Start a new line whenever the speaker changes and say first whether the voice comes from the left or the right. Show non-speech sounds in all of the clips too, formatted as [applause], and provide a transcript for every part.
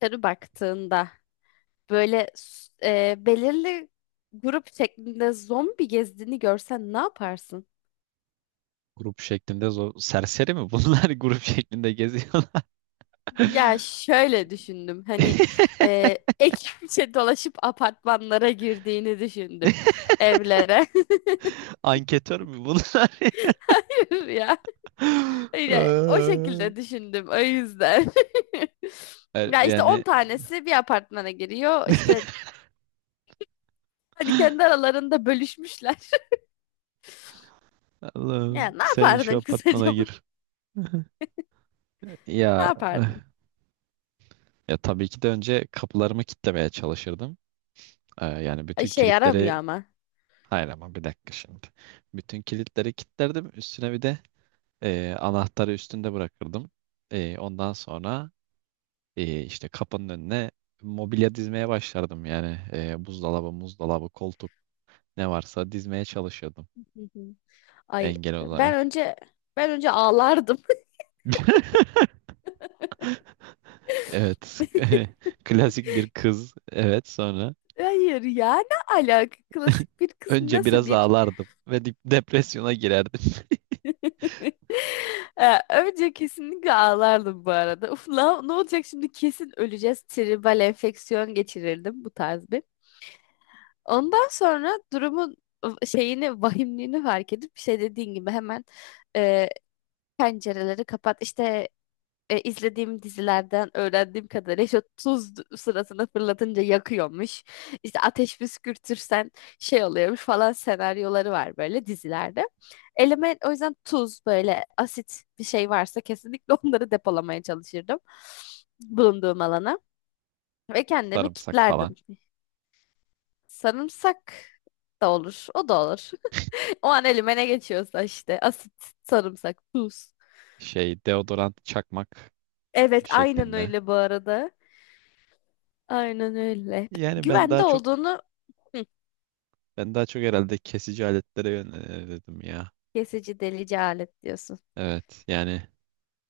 left: Dışarı baktığında böyle belirli grup şeklinde zombi gezdiğini görsen ne yaparsın?
right: Grup şeklinde zor. Serseri mi bunlar [laughs] grup şeklinde geziyorlar?
left: Ya şöyle düşündüm hani, [laughs] ekipçe dolaşıp apartmanlara girdiğini düşündüm,
right: [laughs]
left: evlere.
right: Anketör mü bunlar?
left: [laughs] Ya
right: [laughs]
left: öyle o
right: Ay,
left: şekilde düşündüm, o yüzden. [laughs] Ya işte 10
right: Yani [laughs]
left: tanesi bir apartmana giriyor işte, hani kendi aralarında bölüşmüşler. [laughs] Ya
right: Allah'ım
left: ne
right: sen şu
left: yapardın
right: apartmana
left: kısaca [laughs] bu?
right: gir. [laughs]
left: Ne
right: Ya
left: yapardın?
right: ya tabii ki de önce kapılarımı kilitlemeye çalışırdım. Yani
left: Ay,
right: bütün
left: şey
right: kilitleri,
left: yaramıyor ama.
right: hayır ama bir dakika şimdi. Bütün kilitleri kilitlerdim. Üstüne bir de anahtarı üstünde bırakırdım. Ondan sonra işte kapının önüne mobilya dizmeye başlardım yani. E, buzdolabı, muzdolabı, koltuk, ne varsa dizmeye çalışıyordum,
left: Hı hı. Ay,
right: engel
left: ben
right: olarak.
left: önce ben önce ağlardım.
right: [laughs] Evet. [laughs]
left: [laughs]
right: Klasik bir kız. Evet, sonra.
left: Hayır ya, ne alaka
right: [laughs]
left: klasik bir kız,
right: Önce
left: nasıl
right: biraz
left: bir?
right: ağlardım ve depresyona girerdim. [laughs]
left: [laughs] Önce kesinlikle ağlardım bu arada. Uf la, ne olacak şimdi, kesin öleceğiz. Tribal enfeksiyon geçirirdim bu tarz bir. Ondan sonra durumun şeyini, vahimliğini fark edip şey, dediğin gibi hemen e, pencereleri kapat. İşte izlediğim dizilerden öğrendiğim kadarıyla işte tuz sırasına fırlatınca yakıyormuş. İşte ateş püskürtürsen şey oluyormuş falan, senaryoları var böyle dizilerde. Elime o yüzden tuz, böyle asit bir şey varsa kesinlikle [laughs] onları depolamaya çalışırdım, bulunduğum alana, ve kendimi
right: Sarımsak
left: kilitlerdim.
right: falan.
left: Sarımsak da olur, o da olur. O an elime ne geçiyorsa işte: asit, sarımsak, tuz.
right: Şey, deodorant çakmak
left: Evet, aynen
right: şeklinde.
left: öyle bu arada. Aynen öyle. Peki,
right: Yani ben
left: güvende
right: daha çok,
left: olduğunu. Hı,
right: ben daha çok herhalde kesici aletlere yönelirdim ya.
left: kesici delici alet diyorsun.
right: Evet yani,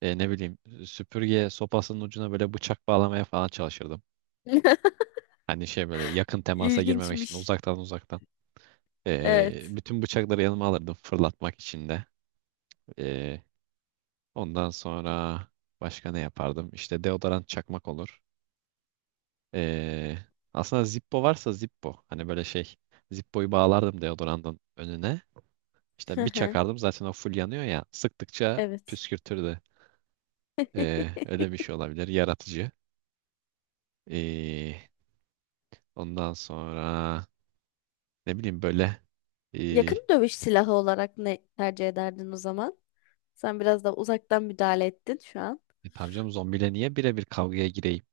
right: ne bileyim, süpürge sopasının ucuna böyle bıçak bağlamaya falan çalışırdım.
left: [laughs]
right: Hani şey, böyle yakın temasa girmemek için,
left: İlginçmiş.
right: uzaktan uzaktan. E,
left: Evet.
right: bütün bıçakları yanıma alırdım fırlatmak için de. E, Ondan sonra başka ne yapardım? İşte deodorant çakmak olur. E, aslında Zippo varsa Zippo. Hani böyle şey, Zippo'yu bağlardım deodorantın önüne.
left: Hı
right: İşte bir
left: hı.
right: çakardım, zaten o full yanıyor ya. Sıktıkça
left: Evet.
right: püskürtürdü. E, öyle bir
left: [laughs]
right: şey olabilir. Yaratıcı. E, Ondan sonra Ne bileyim böyle e,
left: Yakın dövüş silahı olarak ne tercih ederdin o zaman? Sen biraz da uzaktan müdahale ettin şu an.
right: e tamam canım, zombiyle niye birebir kavgaya gireyim?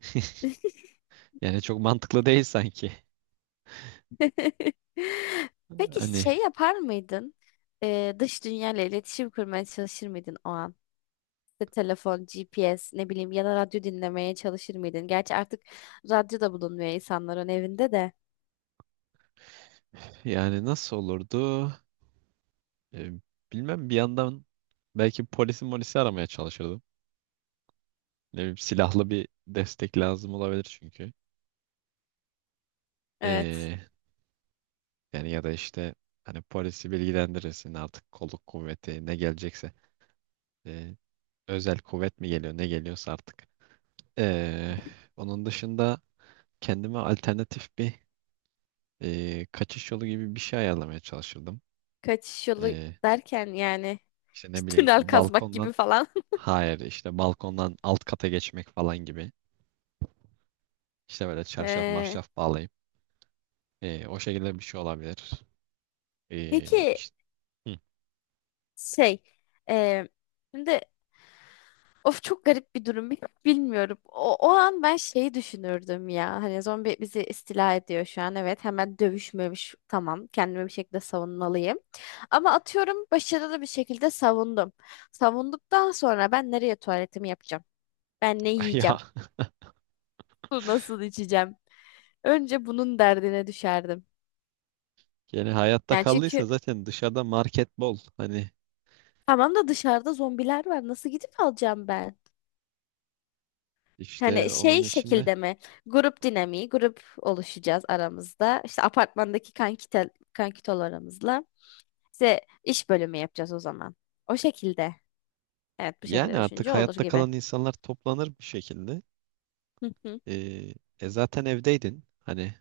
right: [laughs]
left: [laughs]
right: Yani çok mantıklı değil sanki.
left: Peki
right: Hani
left: şey yapar mıydın? Dış dünyayla iletişim kurmaya çalışır mıydın o an? İşte telefon, GPS, ne bileyim, ya da radyo dinlemeye çalışır mıydın? Gerçi artık radyo da bulunmuyor insanların evinde de.
right: yani nasıl olurdu? E, Bilmem, bir yandan belki polisi molisi aramaya çalışırdım. Ne bileyim, silahlı bir destek lazım olabilir çünkü.
left: Evet.
right: E, yani ya da işte, hani polisi bilgilendirirsin artık, kolluk kuvveti ne gelecekse. E, Özel kuvvet mi geliyor, ne geliyorsa artık. E, Onun dışında kendime alternatif bir kaçış yolu gibi bir şey ayarlamaya çalışırdım.
left: Kaçış yolu
right: E,
left: derken yani
right: işte
left: [laughs]
right: ne
left: işte
right: bileyim,
left: tünel kazmak
right: balkondan,
left: gibi falan. [laughs]
right: hayır işte balkondan alt kata geçmek falan gibi. İşte böyle çarşaf
left: Ee,
right: marşaf bağlayıp o şekilde bir şey olabilir. E,
left: peki
right: işte, hı.
left: şey, e, şimdi of, çok garip bir durum. [laughs] Bilmiyorum. O, o an ben şeyi düşünürdüm ya. Hani zombi bizi istila ediyor şu an. Evet, hemen dövüşmemiş. Tamam. Kendimi bir şekilde savunmalıyım. Ama atıyorum, başarılı bir şekilde savundum. Savunduktan sonra ben nereye tuvaletimi yapacağım? Ben ne
right: [laughs] Ya
left: yiyeceğim? [laughs] Su nasıl içeceğim? Önce bunun derdine düşerdim.
right: yani hayatta
left: Yani çünkü
right: kaldıysa zaten dışarıda market bol. Hani
left: tamam da dışarıda zombiler var. Nasıl gidip alacağım ben?
right: işte
left: Hani
right: onun
left: şey
right: içinde.
left: şekilde mi? Grup dinamiği, grup oluşacağız aramızda. İşte apartmandaki kankitel, kankitolarımızla. İşte iş bölümü yapacağız o zaman. O şekilde. Evet, bu
right: Yani
left: şekilde
right: artık
left: düşünce olur
right: hayatta
left: gibi.
right: kalan insanlar toplanır bir şekilde.
left: Hı hı.
right: E, zaten evdeydin. Hani,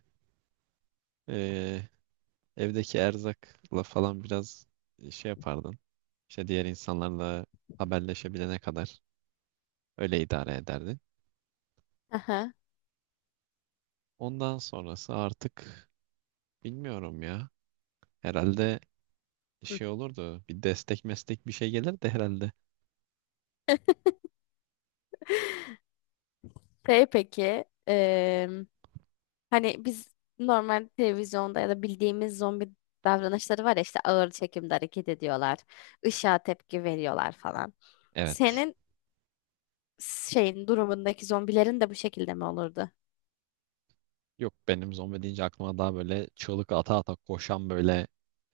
right: e, evdeki erzakla falan biraz şey yapardın. İşte diğer insanlarla haberleşebilene kadar öyle idare ederdin.
left: Aha.
right: Ondan sonrası artık bilmiyorum ya. Herhalde
left: Hı.
right: şey olurdu. Bir destek meslek bir şey gelir de herhalde.
left: Şey peki, hani biz normal televizyonda ya da bildiğimiz zombi davranışları var ya, işte ağır çekimde hareket ediyorlar, ışığa tepki veriyorlar falan.
right: Evet.
left: Senin şeyin durumundaki zombilerin de bu şekilde mi olurdu?
right: Yok, benim zombi deyince aklıma daha böyle çığlık ata ata koşan böyle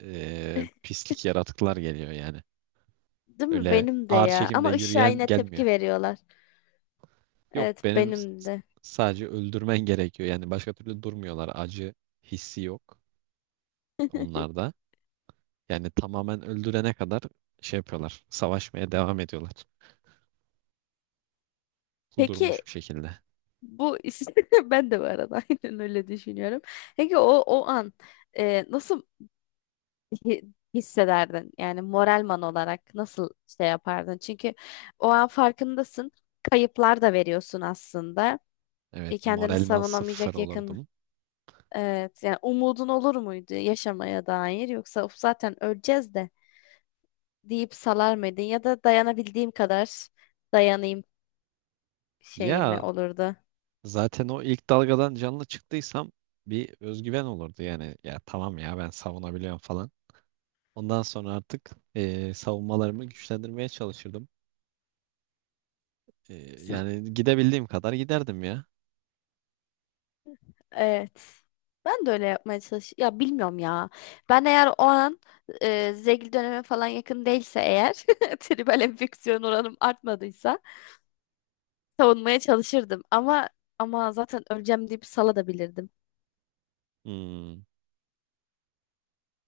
left: [laughs]
right: pislik yaratıklar geliyor yani.
left: Değil mi?
right: Öyle
left: Benim de
right: ağır
left: ya.
right: çekimde
left: Ama ışığa
right: yürüyen
left: yine
right: gelmiyor.
left: tepki veriyorlar.
right: Yok,
left: Evet,
right: benim
left: benim de.
right: sadece öldürmen gerekiyor. Yani başka türlü durmuyorlar. Acı hissi yok onlarda. Yani tamamen öldürene kadar şey yapıyorlar. Savaşmaya devam ediyorlar.
left: Peki
right: Kudurmuş bir şekilde.
left: bu [laughs] ben de bu arada [laughs] aynen öyle düşünüyorum. Peki o an, nasıl hissederdin? Yani moralman olarak nasıl şey yapardın? Çünkü o an farkındasın. Kayıplar da veriyorsun aslında.
right: Evet,
left: E, kendini
right: moralman sıfır
left: savunamayacak yakın.
right: olurdum.
left: Evet, yani umudun olur muydu yaşamaya dair, yoksa "Of, zaten öleceğiz de" deyip salar mıydın, ya da dayanabildiğim kadar dayanayım şeyimle
right: Ya
left: olurdu.
right: zaten o ilk dalgadan canlı çıktıysam bir özgüven olurdu. Yani ya tamam ya, ben savunabiliyorum falan. Ondan sonra artık savunmalarımı güçlendirmeye çalışırdım. Yani gidebildiğim kadar giderdim ya.
left: Evet. Ben de öyle yapmaya çalış. Ya bilmiyorum ya. Ben eğer o an zegil döneme falan yakın değilse eğer, [laughs] tribal enfeksiyon oranım artmadıysa savunmaya çalışırdım. Ama zaten öleceğim deyip sala da. [laughs]
right: Hmm.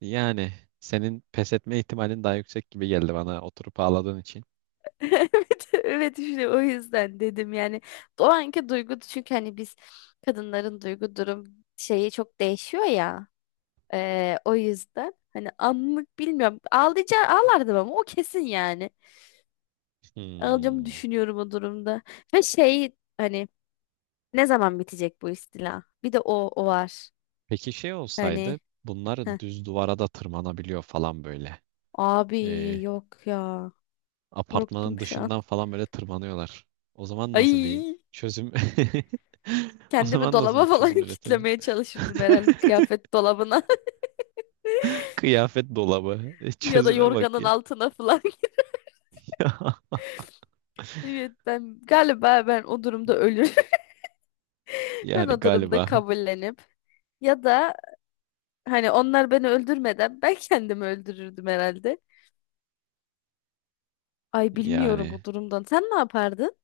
right: Yani senin pes etme ihtimalin daha yüksek gibi geldi bana, oturup ağladığın için.
left: Evet, işte o yüzden dedim yani. O anki duygu, çünkü hani biz kadınların duygu durum şeyi çok değişiyor ya. E, o yüzden hani anlık bilmiyorum. Ağlayacağım, ağlardım, ama o kesin yani. Alacağımı
right: Hmm.
left: düşünüyorum o durumda. Ve şey, hani ne zaman bitecek bu istila? Bir de o, o var.
right: Peki şey
left: Hani,
right: olsaydı, bunlar
left: heh.
right: düz duvara da tırmanabiliyor falan böyle.
left: Abi,
right: Ee,
left: yok ya. Korktum
right: Apartmanın
left: şu an.
right: dışından falan böyle tırmanıyorlar. O
left: [laughs]
right: zaman nasıl bir
left: Ay,
right: çözüm? [laughs] O
left: kendimi
right: zaman nasıl bir
left: dolaba falan
right: çözüm
left: [laughs]
right: üretelim?
left: kitlemeye çalışırdım
right: [laughs]
left: herhalde, kıyafet dolabına,
right: Kıyafet dolabı. E,
left: [laughs] ya da
right: çözüme bak
left: yorganın
right: ya.
left: altına falan. [laughs]
right: [laughs]
left: Evet, ben galiba, ben o durumda ölürüm. [laughs] Ben
right: Yani
left: o durumda
right: galiba.
left: kabullenip, ya da hani onlar beni öldürmeden ben kendimi öldürürdüm herhalde. Ay, bilmiyorum
right: Yani.
left: bu durumdan. Sen ne yapardın?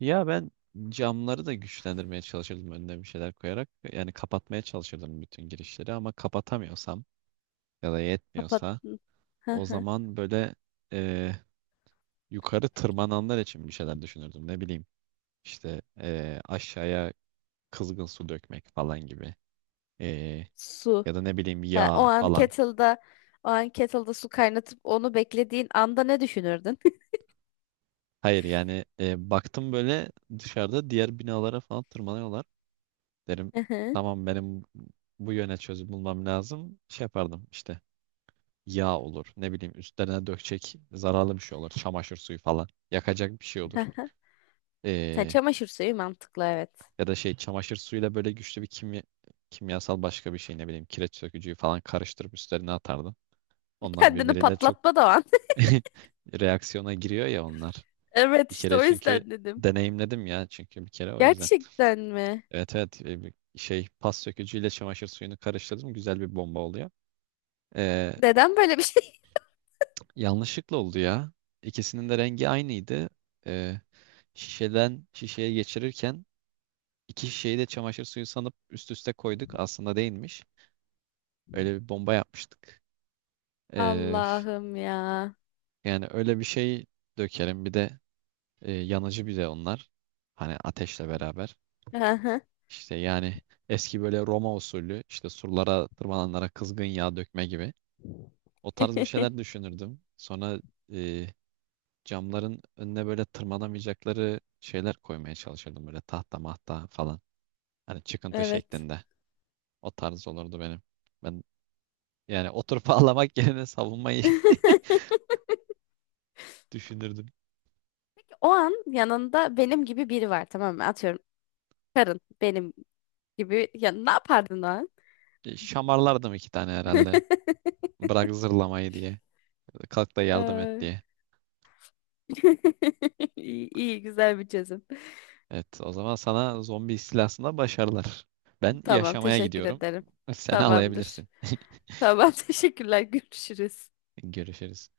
right: Ya ben camları da güçlendirmeye çalışırdım, önüne bir şeyler koyarak. Yani kapatmaya çalışırdım bütün girişleri, ama kapatamıyorsam ya da yetmiyorsa
left: Kapattın. Hı
right: o
left: hı.
right: zaman böyle e, yukarı tırmananlar için bir şeyler düşünürdüm. Ne bileyim işte, aşağıya kızgın su dökmek falan gibi. E,
left: Su.
right: ya da ne bileyim,
left: Ha, o
right: yağ
left: an
right: falan.
left: kettle'da o an kettle'da su kaynatıp onu beklediğin anda ne düşünürdün?
right: Hayır yani, baktım böyle dışarıda diğer binalara falan tırmanıyorlar. Derim
left: [laughs] Hı hı.
right: tamam, benim bu yöne çözüm bulmam lazım. Şey yapardım işte, yağ olur. Ne bileyim, üstlerine dökecek zararlı bir şey olur. Çamaşır suyu falan. Yakacak bir şey olur.
left: Hı hı. Sen
right: Ee,
left: çamaşır suyu, mantıklı, evet.
right: Ya da şey, çamaşır suyuyla böyle güçlü bir kimya, kimyasal başka bir şey, ne bileyim kireç sökücüyü falan karıştırıp üstlerine atardı. Onlar
left: Kendini
right: birbiriyle çok
left: patlatma da o an. [laughs]
right: [laughs] reaksiyona giriyor ya onlar.
left: Evet,
right: Bir
left: işte
right: kere
left: o
right: çünkü
left: yüzden dedim.
right: deneyimledim ya, çünkü bir kere o yüzden.
left: Gerçekten mi?
right: Evet evet, bir şey, pas sökücüyle çamaşır suyunu karıştırdım, güzel bir bomba oluyor. Ee,
left: Neden böyle bir şey?
right: Yanlışlıkla oldu ya. İkisinin de rengi aynıydı. Ee, Şişeden şişeye geçirirken iki şişeyi de çamaşır suyu sanıp üst üste koyduk. Aslında değilmiş. Öyle bir bomba yapmıştık.
left: [laughs]
right: Ee,
left: Allah'ım ya.
right: Yani öyle bir şey dökerim. Bir de yanıcı bir de onlar. Hani ateşle beraber.
left: Hı hı.
right: İşte yani eski böyle Roma usulü, işte surlara tırmananlara kızgın yağ dökme gibi. O tarz bir şeyler
left: [laughs]
right: düşünürdüm. Sonra e, camların önüne böyle tırmanamayacakları şeyler koymaya çalışırdım, böyle tahta mahta falan. Hani çıkıntı
left: Evet.
right: şeklinde. O tarz olurdu benim. Ben, yani oturup [laughs] ağlamak yerine savunmayı
left: [laughs]
right: [laughs] düşünürdüm.
left: O an yanında benim gibi biri var, tamam mı? Atıyorum karın benim gibi. Ya ne yapardın o an?
right: E, şamarlardım iki tane herhalde. Bırak zırlamayı diye. Kalk da
left: [laughs]
right: yardım et
left: Ay.
right: diye.
left: [laughs] İyi, iyi, güzel bir çözüm.
right: Evet, o zaman sana zombi istilasında başarılar. Ben
left: Tamam,
right: yaşamaya
left: teşekkür
right: gidiyorum.
left: ederim.
right: Sen
left: Tamamdır.
right: ağlayabilirsin.
left: Tamam, [laughs] teşekkürler, görüşürüz.
right: Görüşürüz.